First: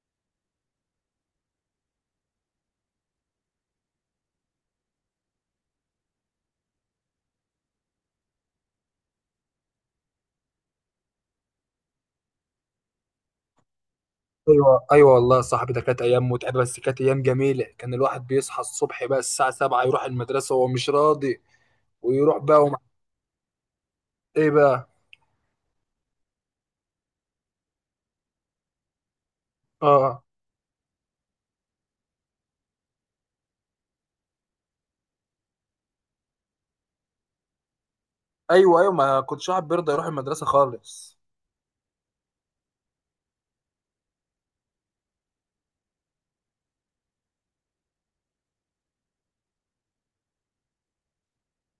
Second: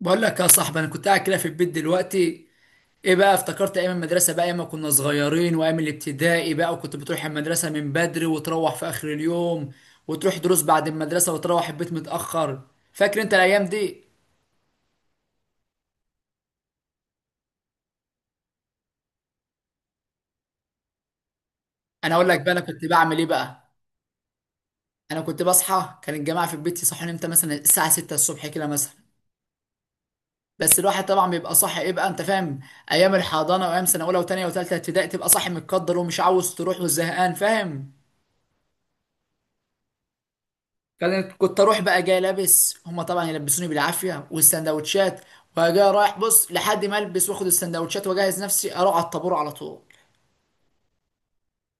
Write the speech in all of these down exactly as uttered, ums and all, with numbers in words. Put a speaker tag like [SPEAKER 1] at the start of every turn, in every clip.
[SPEAKER 1] بقول لك يا صاحبي، انا كنت قاعد كده في البيت دلوقتي. ايه بقى؟ افتكرت ايام المدرسه بقى، ايام ما كنا صغيرين وايام الابتدائي بقى، وكنت بتروح المدرسه من بدري وتروح في اخر اليوم، وتروح دروس بعد المدرسه وتروح البيت متاخر. فاكر انت الايام دي؟
[SPEAKER 2] ايوه، ايوه، والله يا صاحبي ده كانت ايام متعبه، بس كانت ايام جميله. كان الواحد بيصحى الصبح بقى الساعه سبعة، يروح المدرسه وهو مش راضي،
[SPEAKER 1] انا اقول
[SPEAKER 2] ويروح
[SPEAKER 1] لك بقى انا
[SPEAKER 2] بقى ومع
[SPEAKER 1] كنت بعمل ايه بقى.
[SPEAKER 2] ايه بقى.
[SPEAKER 1] انا كنت بصحى، كان الجماعه في البيت يصحوني امتى؟ مثلا الساعه ستة الصبح كده مثلا.
[SPEAKER 2] اه.
[SPEAKER 1] بس الواحد طبعا بيبقى صاحي، ايه بقى؟ انت فاهم. ايام الحضانه وايام سنه اولى وثانيه وثالثه ابتدائي، تبقى صاحي متقدر ومش عاوز تروح وزهقان، فاهم.
[SPEAKER 2] ايوه ايوه، ما كنتش واحد بيرضى يروح المدرسه خالص.
[SPEAKER 1] كانت كنت اروح بقى جاي لابس، هما طبعا يلبسوني بالعافيه والسندوتشات، وجاي رايح بص لحد ما البس واخد السندوتشات واجهز نفسي اروح على الطابور على طول.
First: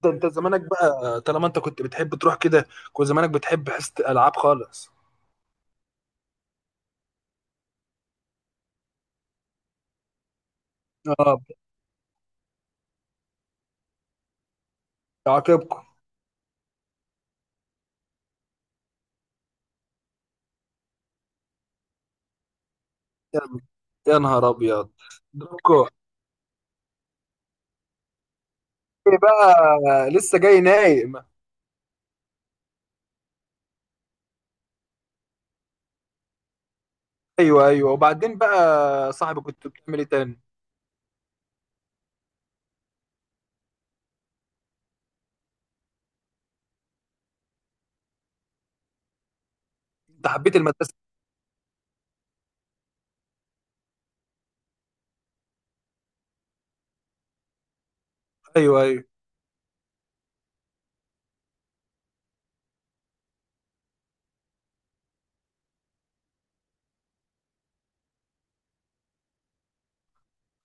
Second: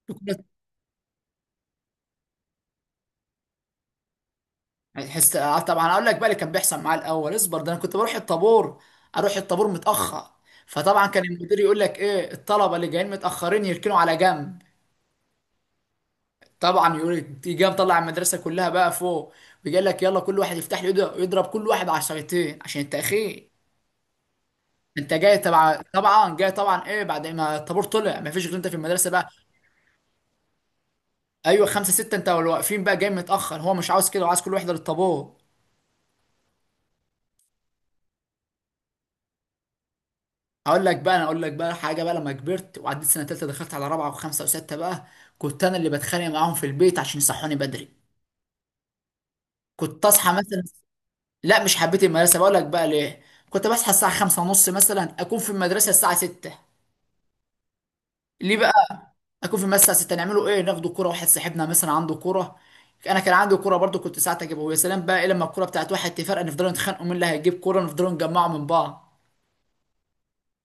[SPEAKER 2] ده انت
[SPEAKER 1] كنت-
[SPEAKER 2] زمانك بقى طالما انت كنت بتحب تروح كده، كنت زمانك بتحب حصه الالعاب خالص.
[SPEAKER 1] حس آه، طبعا اقول لك بقى اللي كان بيحصل معايا الاول، اصبر. ده انا كنت بروح الطابور، اروح الطابور متاخر. فطبعا كان
[SPEAKER 2] اه،
[SPEAKER 1] المدير يقول لك ايه؟ الطلبه اللي جايين متاخرين يركنوا على جنب.
[SPEAKER 2] عاقبكم.
[SPEAKER 1] طبعا يقول تيجي، مطلع المدرسه كلها بقى فوق، ويقول لك يلا كل واحد يفتح له ايده، يضرب كل واحد عصايتين عشان
[SPEAKER 2] يا
[SPEAKER 1] التاخير.
[SPEAKER 2] يا نهار ابيض.
[SPEAKER 1] انت جاي تبع،
[SPEAKER 2] دوكو،
[SPEAKER 1] طبعا جاي طبعا، ايه بعد ما الطابور طلع؟ ما فيش غير انت في المدرسه
[SPEAKER 2] ايه
[SPEAKER 1] بقى.
[SPEAKER 2] بقى لسه جاي نايم؟
[SPEAKER 1] ايوه خمسه سته انت واللي واقفين بقى جاي متاخر، هو مش عاوز كده، وعاوز كل واحده للطابور.
[SPEAKER 2] ايوه ايوه، وبعدين بقى يا صاحبي كنت بتعمل ايه تاني؟
[SPEAKER 1] اقول لك بقى، انا اقول لك بقى حاجه بقى. لما كبرت وعديت سنه تالته دخلت على رابعه وخمسه وسته بقى، كنت انا اللي بتخانق معاهم في البيت عشان يصحوني بدري. كنت
[SPEAKER 2] انت
[SPEAKER 1] اصحى
[SPEAKER 2] حبيت
[SPEAKER 1] مثلا.
[SPEAKER 2] المدرسه؟
[SPEAKER 1] لا، مش حبيت المدرسه، بقول لك بقى ليه. كنت بصحى الساعه خمسة ونص، مثلا اكون في المدرسه الساعه سته. ليه بقى؟
[SPEAKER 2] ايوه ايوه.
[SPEAKER 1] اكون في المسا ستة، نعمله ايه؟ ناخده كوره. واحد صاحبنا مثلا عنده كوره، انا كان عندي كوره برضو، كنت ساعات اجيبها. ويا سلام بقى ايه لما الكوره بتاعت واحد تفرقع، نفضلوا نتخانقوا مين اللي هيجيب كوره، نفضلوا نجمعوا من بعض.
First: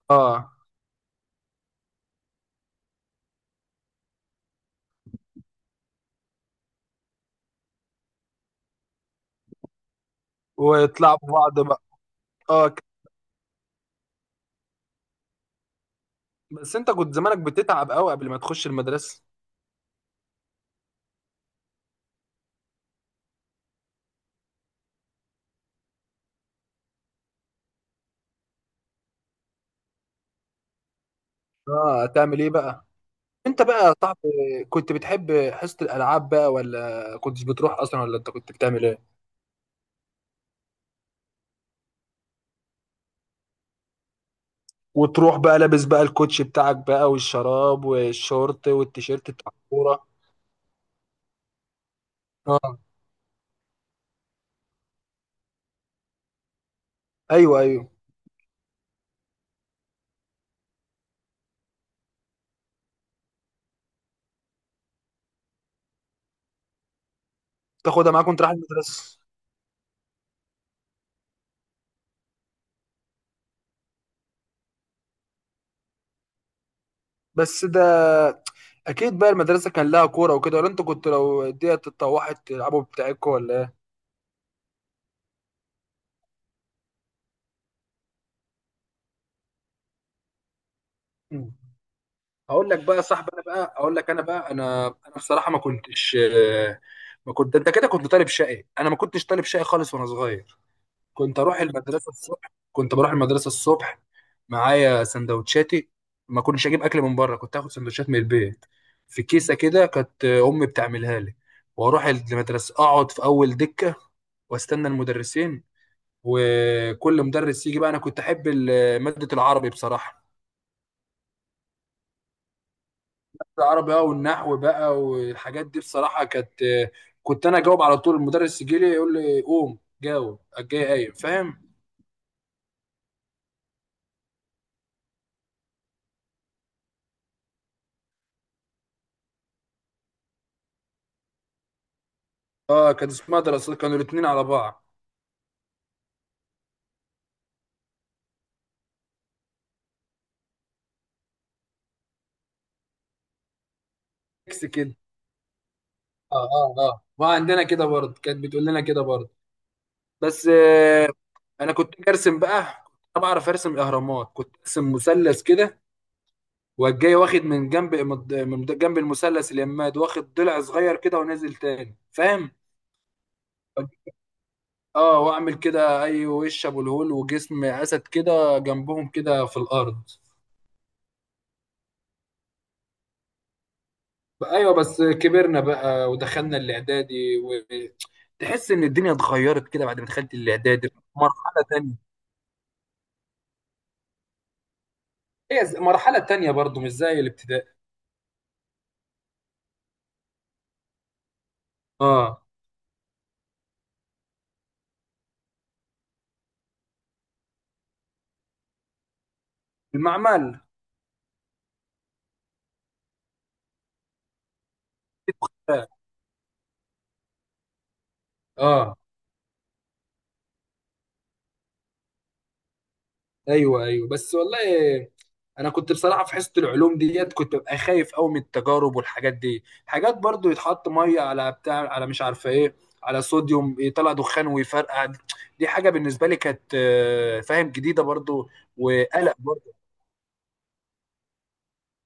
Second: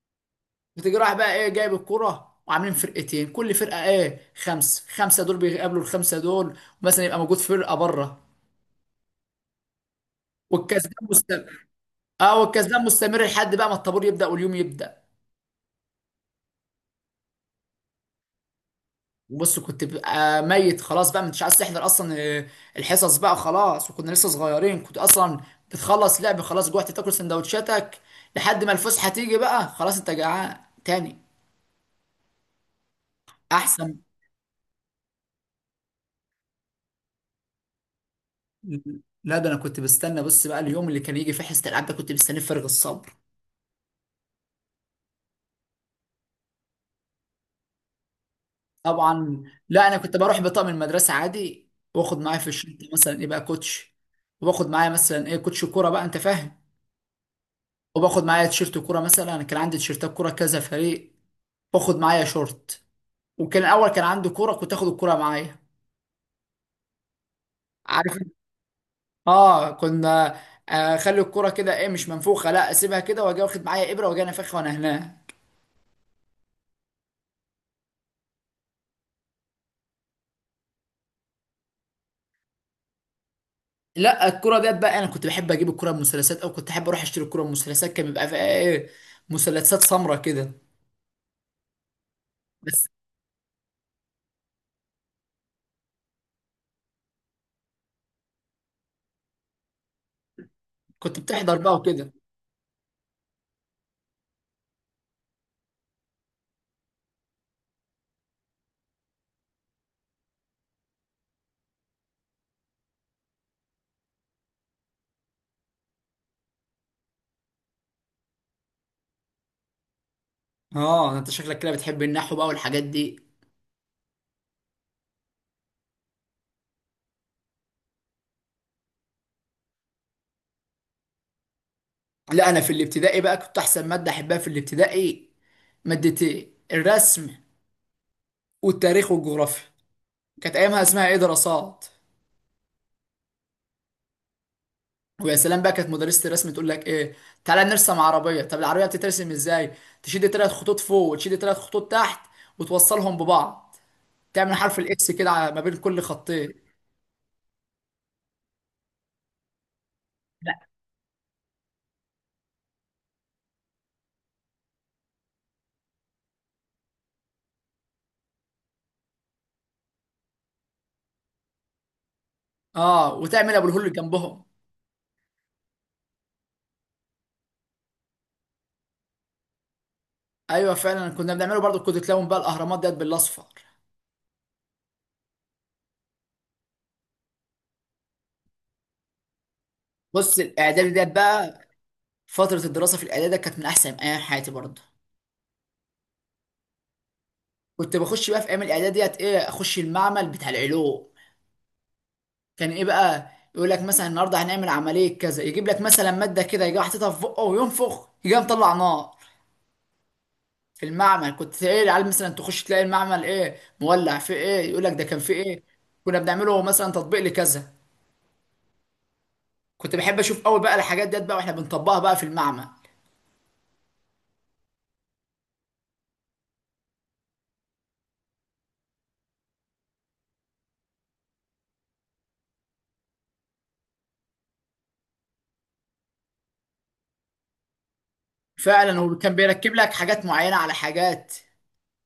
[SPEAKER 2] اه،
[SPEAKER 1] بتيجي رايح بقى ايه جايب الكوره، وعاملين فرقتين، كل فرقه ايه، خمسه خمسه، دول بيقابلوا الخمسه دول، ومثلا يبقى موجود فرقه بره، والكسبان
[SPEAKER 2] ويطلعوا بعض
[SPEAKER 1] مستمر.
[SPEAKER 2] بقى.
[SPEAKER 1] اه،
[SPEAKER 2] اه
[SPEAKER 1] والكسبان
[SPEAKER 2] ك-
[SPEAKER 1] مستمر لحد بقى ما الطابور يبدا واليوم يبدا.
[SPEAKER 2] بس انت كنت زمانك بتتعب قوي قبل ما تخش المدرسه.
[SPEAKER 1] وبص كنت ببقى ميت خلاص بقى، مش عايز تحضر اصلا آه، الحصص بقى خلاص، وكنا لسه صغيرين. كنت اصلا بتخلص لعب خلاص، جوعت تاكل سندوتشاتك، لحد ما الفسحه تيجي بقى خلاص انت جعان تاني.
[SPEAKER 2] اه، تعمل ايه بقى؟ انت بقى يا
[SPEAKER 1] احسن.
[SPEAKER 2] صاحبي، كنت بتحب حصه الالعاب بقى ولا كنتش بتروح اصلا، ولا انت كنت بتعمل ايه؟
[SPEAKER 1] لا ده انا كنت بستنى. بص بقى، اليوم اللي كان يجي فيه حصه الالعاب ده كنت مستنيه بفارغ الصبر.
[SPEAKER 2] وتروح بقى لابس بقى الكوتش بتاعك بقى، والشراب والشورت والتيشيرت
[SPEAKER 1] طبعا.
[SPEAKER 2] بتاع
[SPEAKER 1] لا انا
[SPEAKER 2] الكوره.
[SPEAKER 1] كنت بروح بطقم المدرسه عادي، واخد معايا في
[SPEAKER 2] اه.
[SPEAKER 1] الشنطه مثلا ايه بقى، كوتش. وباخد معايا مثلا ايه، كوتش كوره بقى، انت فاهم.
[SPEAKER 2] ايوه ايوه،
[SPEAKER 1] وباخد معايا تيشيرت كوره، مثلا انا كان عندي تيشيرتات كوره كذا فريق. باخد معايا شورت. وكان الاول كان عندي كوره، كنت اخد الكوره معايا.
[SPEAKER 2] تاخدها
[SPEAKER 1] عارف
[SPEAKER 2] معاك
[SPEAKER 1] إنت؟
[SPEAKER 2] وانت رايح المدرسه؟
[SPEAKER 1] اه كنا آه، اخلي الكوره كده ايه مش منفوخه، لا اسيبها كده واجي واخد معايا ابره واجي انفخها وانا هنا.
[SPEAKER 2] بس ده اكيد بقى المدرسه كان لها كوره وكده، ولا انت كنت لو ديت اتطوحت تلعبوا بتاعكوا، ولا
[SPEAKER 1] لا الكوره ديت بقى، انا كنت بحب اجيب الكوره بمثلثات، او كنت احب اروح اشتري الكوره بمثلثات، كان بيبقى فيها ايه، مثلثات سمراء كده.
[SPEAKER 2] ايه؟ هقول لك
[SPEAKER 1] بس
[SPEAKER 2] بقى يا صاحبي. انا بقى اقول لك انا بقى انا انا بصراحه ما كنتش، ما كنت انت كده. كنت طالب شقي، انا ما كنتش طالب شقي خالص وانا صغير.
[SPEAKER 1] كنت
[SPEAKER 2] كنت
[SPEAKER 1] بتحضر
[SPEAKER 2] اروح
[SPEAKER 1] بقى
[SPEAKER 2] المدرسه
[SPEAKER 1] وكده.
[SPEAKER 2] الصبح، كنت بروح المدرسه الصبح معايا سندوتشاتي. ما كنتش اجيب اكل من بره، كنت اخد سندوتشات من البيت في كيسه كده، كانت امي بتعملها لي. واروح المدرسه اقعد في اول دكه واستنى المدرسين، وكل مدرس يجي بقى. انا كنت احب ال- ماده العربي بصراحه.
[SPEAKER 1] اه انت شكلك كده بتحب النحو بقى والحاجات دي.
[SPEAKER 2] العربي بقى والنحو بقى والحاجات دي بصراحة كانت، كنت انا اجاوب على طول. المدرس يجي لي يقول لي قوم جاوب، الجاي قايم، فاهم.
[SPEAKER 1] لا انا في الابتدائي بقى، كنت احسن ماده احبها في الابتدائي، مادتين، الرسم، والتاريخ والجغرافيا، كانت ايامها اسمها ايه، دراسات.
[SPEAKER 2] اه، كانت اسمها دراسات، كانوا الاثنين على بعض.
[SPEAKER 1] ويا سلام بقى كانت مدرسه الرسم تقول لك ايه، تعالى نرسم عربيه. طب العربيه بتترسم ازاي؟ تشد ثلاث خطوط فوق وتشد ثلاث خطوط تحت، وتوصلهم ببعض، تعمل
[SPEAKER 2] ميكس
[SPEAKER 1] حرف
[SPEAKER 2] كده.
[SPEAKER 1] الاكس كده على- ما بين كل
[SPEAKER 2] اه
[SPEAKER 1] خطين.
[SPEAKER 2] اه اه، وعندنا كده برضه كانت بتقول لنا كده برضه. بس
[SPEAKER 1] لا.
[SPEAKER 2] آه، انا كنت ارسم بقى. انا بعرف ارسم الاهرامات، كنت ارسم مثلث كده، والجاي واخد من جنب، من جنب المثلث اليماد واخد ضلع صغير كده ونازل تاني، فاهم.
[SPEAKER 1] اه، وتعمل ابو الهول جنبهم.
[SPEAKER 2] اه، واعمل كده اي وش ابو الهول وجسم اسد كده جنبهم كده في الارض.
[SPEAKER 1] ايوه فعلا كنا بنعمله برضو، كنت تلون بقى الاهرامات ديت بالاصفر.
[SPEAKER 2] بقى ايوه، بس كبرنا بقى ودخلنا الاعدادي، وتحس ان الدنيا اتغيرت كده بعد ما دخلت
[SPEAKER 1] بص الاعدادي
[SPEAKER 2] الاعدادي.
[SPEAKER 1] ديت بقى،
[SPEAKER 2] مرحله تانية.
[SPEAKER 1] فتره الدراسه في الاعدادي ديت كانت من احسن ايام حياتي برضو.
[SPEAKER 2] هي ز- مرحله تانية برضو مش زي الابتدائي.
[SPEAKER 1] كنت بخش بقى في ايام الاعدادي ديت ايه، اخش المعمل بتاع العلوم.
[SPEAKER 2] اه،
[SPEAKER 1] كان ايه بقى يقول لك مثلا، النهارده هنعمل عمليه كذا، يجيب لك مثلا ماده كده، يجي حاططها في بقه وينفخ يجي مطلع نار.
[SPEAKER 2] المعمل.
[SPEAKER 1] في المعمل كنت تلاقي العيال مثلا تخش تلاقي المعمل ايه مولع في ايه، يقول لك ده كان في ايه، كنا بنعمله مثلا تطبيق لكذا.
[SPEAKER 2] اه
[SPEAKER 1] كنت بحب اشوف قوي بقى الحاجات ديت بقى واحنا بنطبقها بقى في المعمل.
[SPEAKER 2] ايوه ايوه، بس والله، انا كنت بصراحه في حصه العلوم ديت كنت ببقى خايف قوي من التجارب والحاجات دي. حاجات برضو يتحط ميه على بتاع، على مش عارفه ايه، على صوديوم يطلع دخان ويفرقع. دي حاجه بالنسبه لي كانت، آه، فاهم، جديده برضو.
[SPEAKER 1] فعلا، وكان
[SPEAKER 2] وقلق برضو.
[SPEAKER 1] بيركب لك حاجات معينه على حاجات.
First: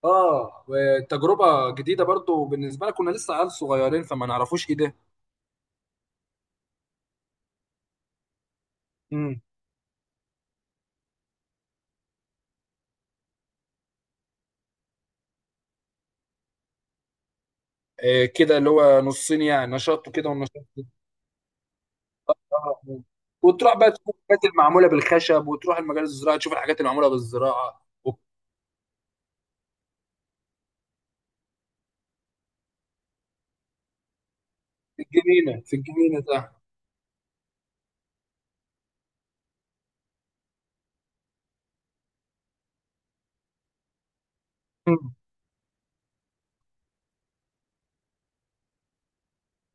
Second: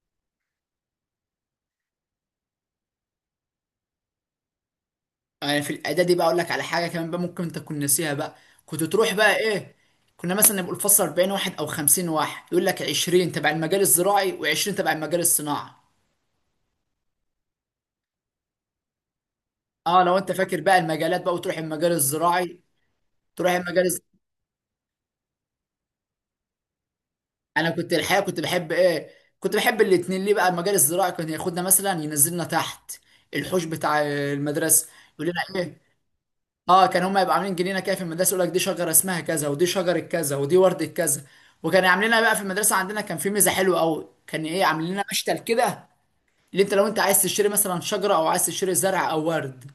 [SPEAKER 2] اه، وتجربه جديده برضو بالنسبه لنا، كنا لسه عيال صغيرين فما نعرفوش ايه ده.
[SPEAKER 1] يعني في الاعدادي بقى اقول لك على حاجه كمان بقى ممكن انت تكون ناسيها بقى، كنت تروح بقى
[SPEAKER 2] امم
[SPEAKER 1] ايه، كنا مثلا نبقى الفصل اربعين واحد او خمسين واحد، يقول لك عشرين تبع المجال الزراعي و20 تبع المجال الصناعي.
[SPEAKER 2] آه، كده اللي هو نصين، يعني
[SPEAKER 1] اه
[SPEAKER 2] نشاط
[SPEAKER 1] لو
[SPEAKER 2] وكده
[SPEAKER 1] انت فاكر
[SPEAKER 2] ونشاط
[SPEAKER 1] بقى
[SPEAKER 2] كده.
[SPEAKER 1] المجالات بقى، وتروح المجال الزراعي،
[SPEAKER 2] آه.
[SPEAKER 1] تروح
[SPEAKER 2] وتروح
[SPEAKER 1] المجال
[SPEAKER 2] بقى
[SPEAKER 1] الز...
[SPEAKER 2] تشوف الحاجات المعموله بالخشب، وتروح المجال الزراعي تشوف الحاجات المعموله
[SPEAKER 1] انا
[SPEAKER 2] بالزراعه.
[SPEAKER 1] كنت الحقيقه كنت بحب ايه، كنت بحب الاتنين. ليه بقى؟ المجال الزراعي كان ياخدنا مثلا ينزلنا تحت الحوش بتاع المدرسه،
[SPEAKER 2] في
[SPEAKER 1] يقول لنا
[SPEAKER 2] الجنينة في
[SPEAKER 1] ايه،
[SPEAKER 2] الجنينة تحت.
[SPEAKER 1] اه كان هما يبقوا عاملين جنينه كده في المدرسه، يقول لك دي شجره اسمها كذا ودي شجره كذا ودي ورده كذا. وكان عاملينها بقى في المدرسه عندنا، كان في ميزه حلوه قوي، كان ايه، عاملين لنا
[SPEAKER 2] مم.
[SPEAKER 1] مشتل كده، اللي انت لو انت عايز تشتري مثلا شجره او عايز تشتري زرع او ورد،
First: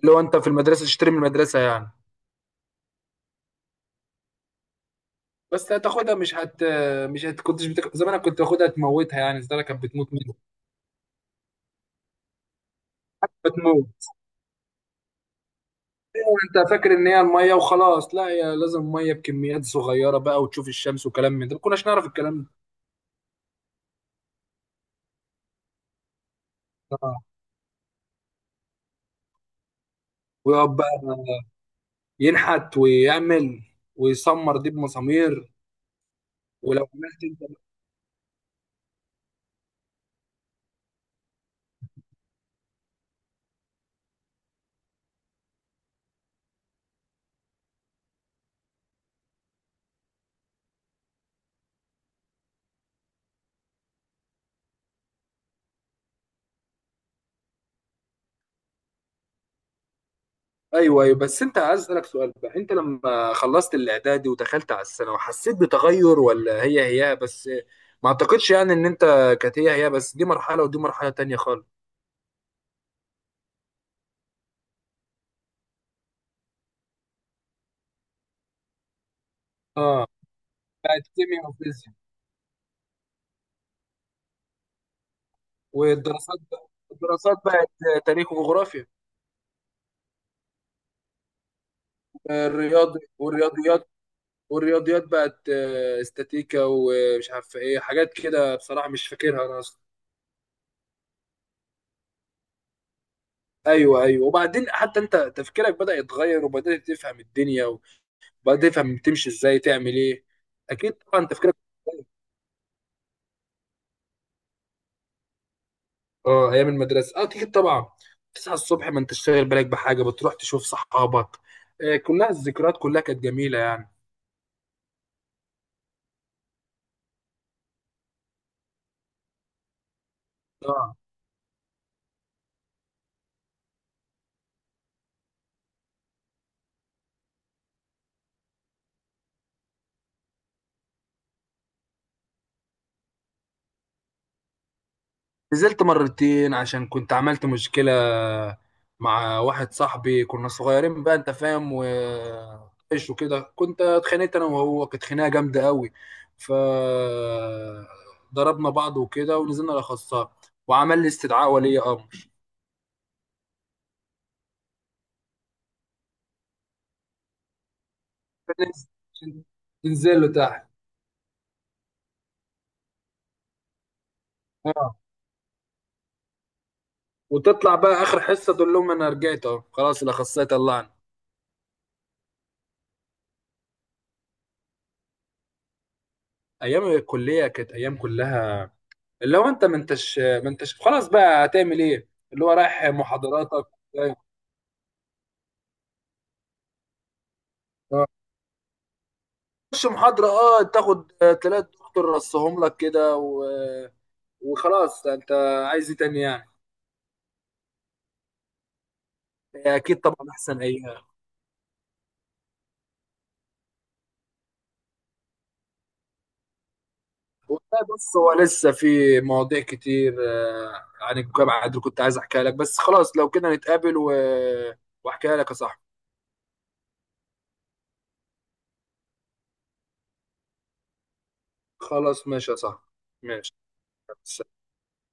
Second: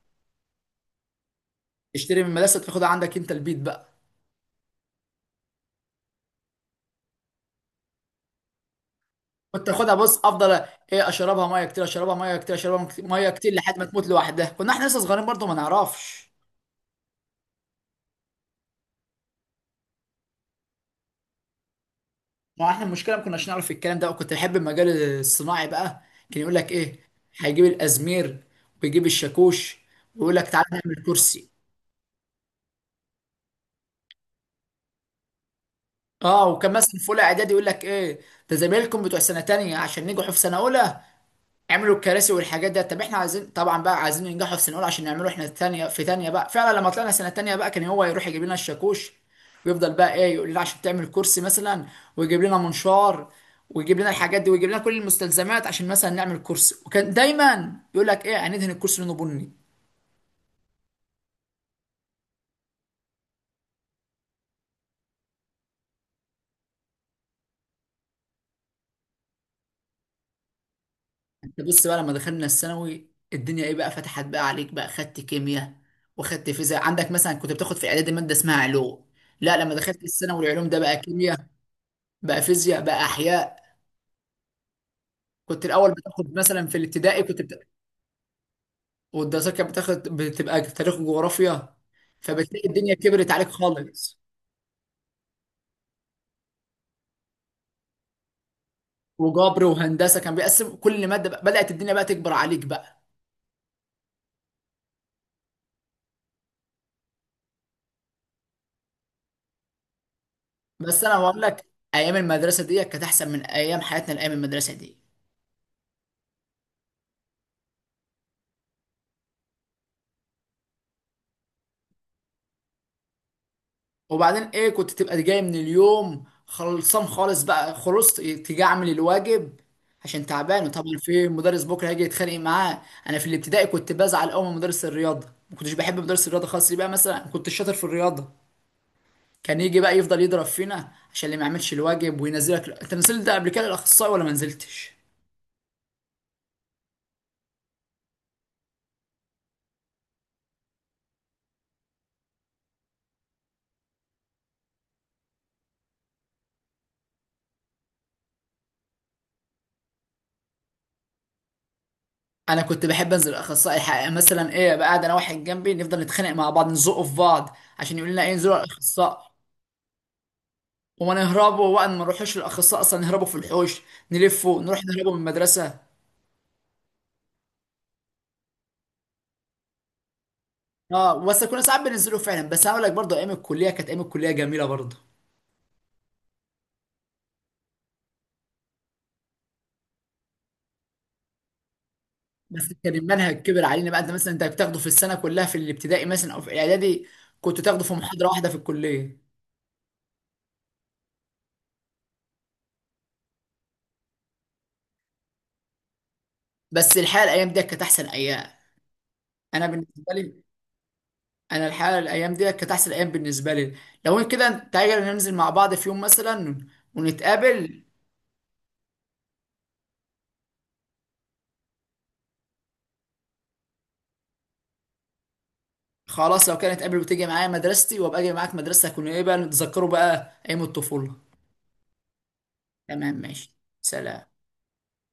[SPEAKER 2] اللي هو انت في المدرسة تشتري من المدرسة يعني.
[SPEAKER 1] تشتري من المدرسه تاخدها عندك انت البيت بقى.
[SPEAKER 2] بس هتاخدها مش هت مش هت كنتش بتك... زمان أنا كنت باخدها تموتها، يعني الزلمه
[SPEAKER 1] كنت
[SPEAKER 2] كانت
[SPEAKER 1] تاخدها،
[SPEAKER 2] بتموت
[SPEAKER 1] بص
[SPEAKER 2] منها.
[SPEAKER 1] افضل ايه، اشربها ميه كتير اشربها ميه كتير اشربها ميه كتير لحد ما تموت
[SPEAKER 2] بتموت.
[SPEAKER 1] لوحدها. كنا احنا لسه صغيرين برضه ما نعرفش.
[SPEAKER 2] انت فاكر ان هي الميه وخلاص؟ لا، هي لازم ميه بكميات صغيره بقى، وتشوف الشمس وكلام من ده، ما كناش نعرف الكلام ده.
[SPEAKER 1] ما احنا المشكله ما كناش نعرف الكلام ده. وكنت بحب المجال الصناعي بقى، كان يقول لك ايه،
[SPEAKER 2] آه.
[SPEAKER 1] هيجيب الازمير ويجيب الشاكوش، ويقول لك تعالى
[SPEAKER 2] ويقعد بقى
[SPEAKER 1] نعمل كرسي.
[SPEAKER 2] ينحت ويعمل، ويسمر دي بمسامير.
[SPEAKER 1] اه، وكان
[SPEAKER 2] ولو
[SPEAKER 1] مثلا في
[SPEAKER 2] عملت
[SPEAKER 1] اولى
[SPEAKER 2] انت.
[SPEAKER 1] اعدادي يقول لك ايه، ده زمايلكم بتوع سنه تانية عشان نجحوا في سنه اولى عملوا الكراسي والحاجات ده. طب احنا عايزين طبعا بقى عايزين ينجحوا في سنه اولى عشان نعمله احنا الثانيه في ثانيه بقى. فعلا لما طلعنا سنه ثانيه بقى كان هو يروح يجيب لنا الشاكوش، ويفضل بقى ايه يقول لنا عشان تعمل كرسي مثلا، ويجيب لنا منشار، ويجيب لنا الحاجات دي ويجيب لنا كل المستلزمات عشان مثلا نعمل كرسي. وكان دايما يقول لك ايه، هندهن الكرسي لونه بني.
[SPEAKER 2] ايوه ايوه، بس انت عايز اسالك سؤال بقى. انت لما خلصت الاعدادي ودخلت على الثانوي حسيت بتغير ولا هي هي بس؟ ما اعتقدش يعني ان انت كانت هي هي بس، دي مرحله ودي مرحله تانية
[SPEAKER 1] انت
[SPEAKER 2] خالص.
[SPEAKER 1] بص بقى لما دخلنا الثانوي، الدنيا ايه بقى، فتحت بقى عليك بقى، خدت كيمياء وخدت فيزياء. عندك مثلا كنت بتاخد في اعدادي ماده اسمها علوم، لا لما دخلت
[SPEAKER 2] اه،
[SPEAKER 1] الثانوي العلوم ده بقى
[SPEAKER 2] بقت كيمياء
[SPEAKER 1] كيمياء
[SPEAKER 2] وفيزياء.
[SPEAKER 1] بقى فيزياء بقى احياء. كنت الاول بتاخد
[SPEAKER 2] والدراسات
[SPEAKER 1] مثلا
[SPEAKER 2] بقى،
[SPEAKER 1] في الابتدائي
[SPEAKER 2] الدراسات
[SPEAKER 1] كنت بت...
[SPEAKER 2] بقت تاريخ وجغرافيا.
[SPEAKER 1] والدراسات كانت بتاخد بتبقى تاريخ وجغرافيا. فبتلاقي الدنيا
[SPEAKER 2] الرياضي
[SPEAKER 1] كبرت عليك
[SPEAKER 2] والرياضيات،
[SPEAKER 1] خالص،
[SPEAKER 2] والرياضيات بقت آه، استاتيكا ومش عارف ايه، حاجات كده بصراحه مش فاكرها انا
[SPEAKER 1] وجبر
[SPEAKER 2] اصلا.
[SPEAKER 1] وهندسه، كان بيقسم كل ماده بقى. بدات الدنيا بقى تكبر عليك بقى.
[SPEAKER 2] ايوه ايوه، وبعدين حتى انت تفكيرك بدأ يتغير، وبدأت تفهم الدنيا بقى، تفهم بتمشي ازاي تعمل ايه. اكيد
[SPEAKER 1] بس انا
[SPEAKER 2] طبعا
[SPEAKER 1] بقول
[SPEAKER 2] تفكيرك.
[SPEAKER 1] لك، ايام المدرسه دي كانت احسن من ايام حياتنا الايام المدرسه دي.
[SPEAKER 2] اه، ايام المدرسه، اه اكيد طبعا. تصحى الصبح ما انت شاغل بالك بحاجه، بتروح تشوف صحابك. آه كلها، الذكريات كلها كانت جميله يعني.
[SPEAKER 1] وبعدين ايه، كنت تبقى جاي من اليوم خلصان خالص بقى، خلصت تيجي اعمل الواجب عشان تعبان، وطبعا
[SPEAKER 2] اه،
[SPEAKER 1] في مدرس بكره هيجي يتخانق معاه. انا في الابتدائي كنت بزعل قوي من مدرس الرياضه، ما كنتش بحب مدرس الرياضه خالص. ليه بقى؟ مثلا كنت شاطر في الرياضه، كان يجي بقى يفضل يضرب فينا عشان اللي ما يعملش الواجب. وينزلك، انت نزلت قبل كده الاخصائي ولا ما نزلتش؟
[SPEAKER 2] نزلت مرتين عشان كنت عملت مشكله مع واحد صاحبي، كنا صغيرين بقى، انت فاهم. و ايش وكده، كنت اتخانقت انا وهو، كانت خناقه جامده قوي. ف ضربنا بعض وكده ونزلنا الاخصائي، وعمل لي استدعاء ولي امر.
[SPEAKER 1] انا كنت بحب انزل الاخصائي الحقيقه، مثلا ايه بقى قاعد انا واحد جنبي نفضل نتخانق مع بعض، نزقه في بعض عشان يقول لنا ايه، انزلوا على
[SPEAKER 2] فينيش.
[SPEAKER 1] الاخصائي.
[SPEAKER 2] عشان تنزل له تحت.
[SPEAKER 1] ونهربوا بقى ما نروحوش للاخصائي اصلا، نهربوا في الحوش، نلفوا نروح
[SPEAKER 2] اه،
[SPEAKER 1] نهربوا من المدرسه.
[SPEAKER 2] وتطلع بقى اخر حصه تقول لهم انا رجعت اهو، خلاص الاخصائي طلعني.
[SPEAKER 1] اه بس كنا ساعات بننزلوا فعلا. بس هقول لك برضه، ايام الكليه كانت ايام الكليه جميله برضه.
[SPEAKER 2] ايام الكليه كانت ايام كلها. اللي هو انت ما انتش ما انتش خلاص بقى، هتعمل ايه؟ اللي هو
[SPEAKER 1] بس
[SPEAKER 2] رايح
[SPEAKER 1] كان المنهج كبر
[SPEAKER 2] محاضراتك
[SPEAKER 1] علينا بقى، انت
[SPEAKER 2] جاي.
[SPEAKER 1] مثلا انت بتاخده في السنه كلها في الابتدائي مثلا او في الاعدادي، كنت تاخده في
[SPEAKER 2] آه.
[SPEAKER 1] محاضره واحده في الكليه.
[SPEAKER 2] تخش محاضره، اه تاخد، آه، تلاقي الدكتور رصهم لك كده و... وخلاص انت عايز ايه تاني يعني؟
[SPEAKER 1] بس الحقيقه الايام دي كانت احسن ايام انا
[SPEAKER 2] اكيد
[SPEAKER 1] بالنسبه
[SPEAKER 2] طبعا
[SPEAKER 1] لي.
[SPEAKER 2] احسن ايام.
[SPEAKER 1] انا الحقيقه الايام دي كانت احسن ايام بالنسبه لي. لو كده تعالى ننزل مع بعض في يوم مثلا ونتقابل.
[SPEAKER 2] والله بص، هو لسه في مواضيع كتير آه، عن الجامعة اللي كنت عايز احكيها لك، بس خلاص لو كده نتقابل و... واحكيها لك يا صاحبي.
[SPEAKER 1] خلاص لو كانت قبل بتيجي معايا مدرستي وابقى اجي معاك مدرستك، ونبقى نتذكروا بقى ايام الطفولة.
[SPEAKER 2] خلاص ماشي يا صاحبي.
[SPEAKER 1] تمام ماشي.
[SPEAKER 2] ماشي.
[SPEAKER 1] سلام.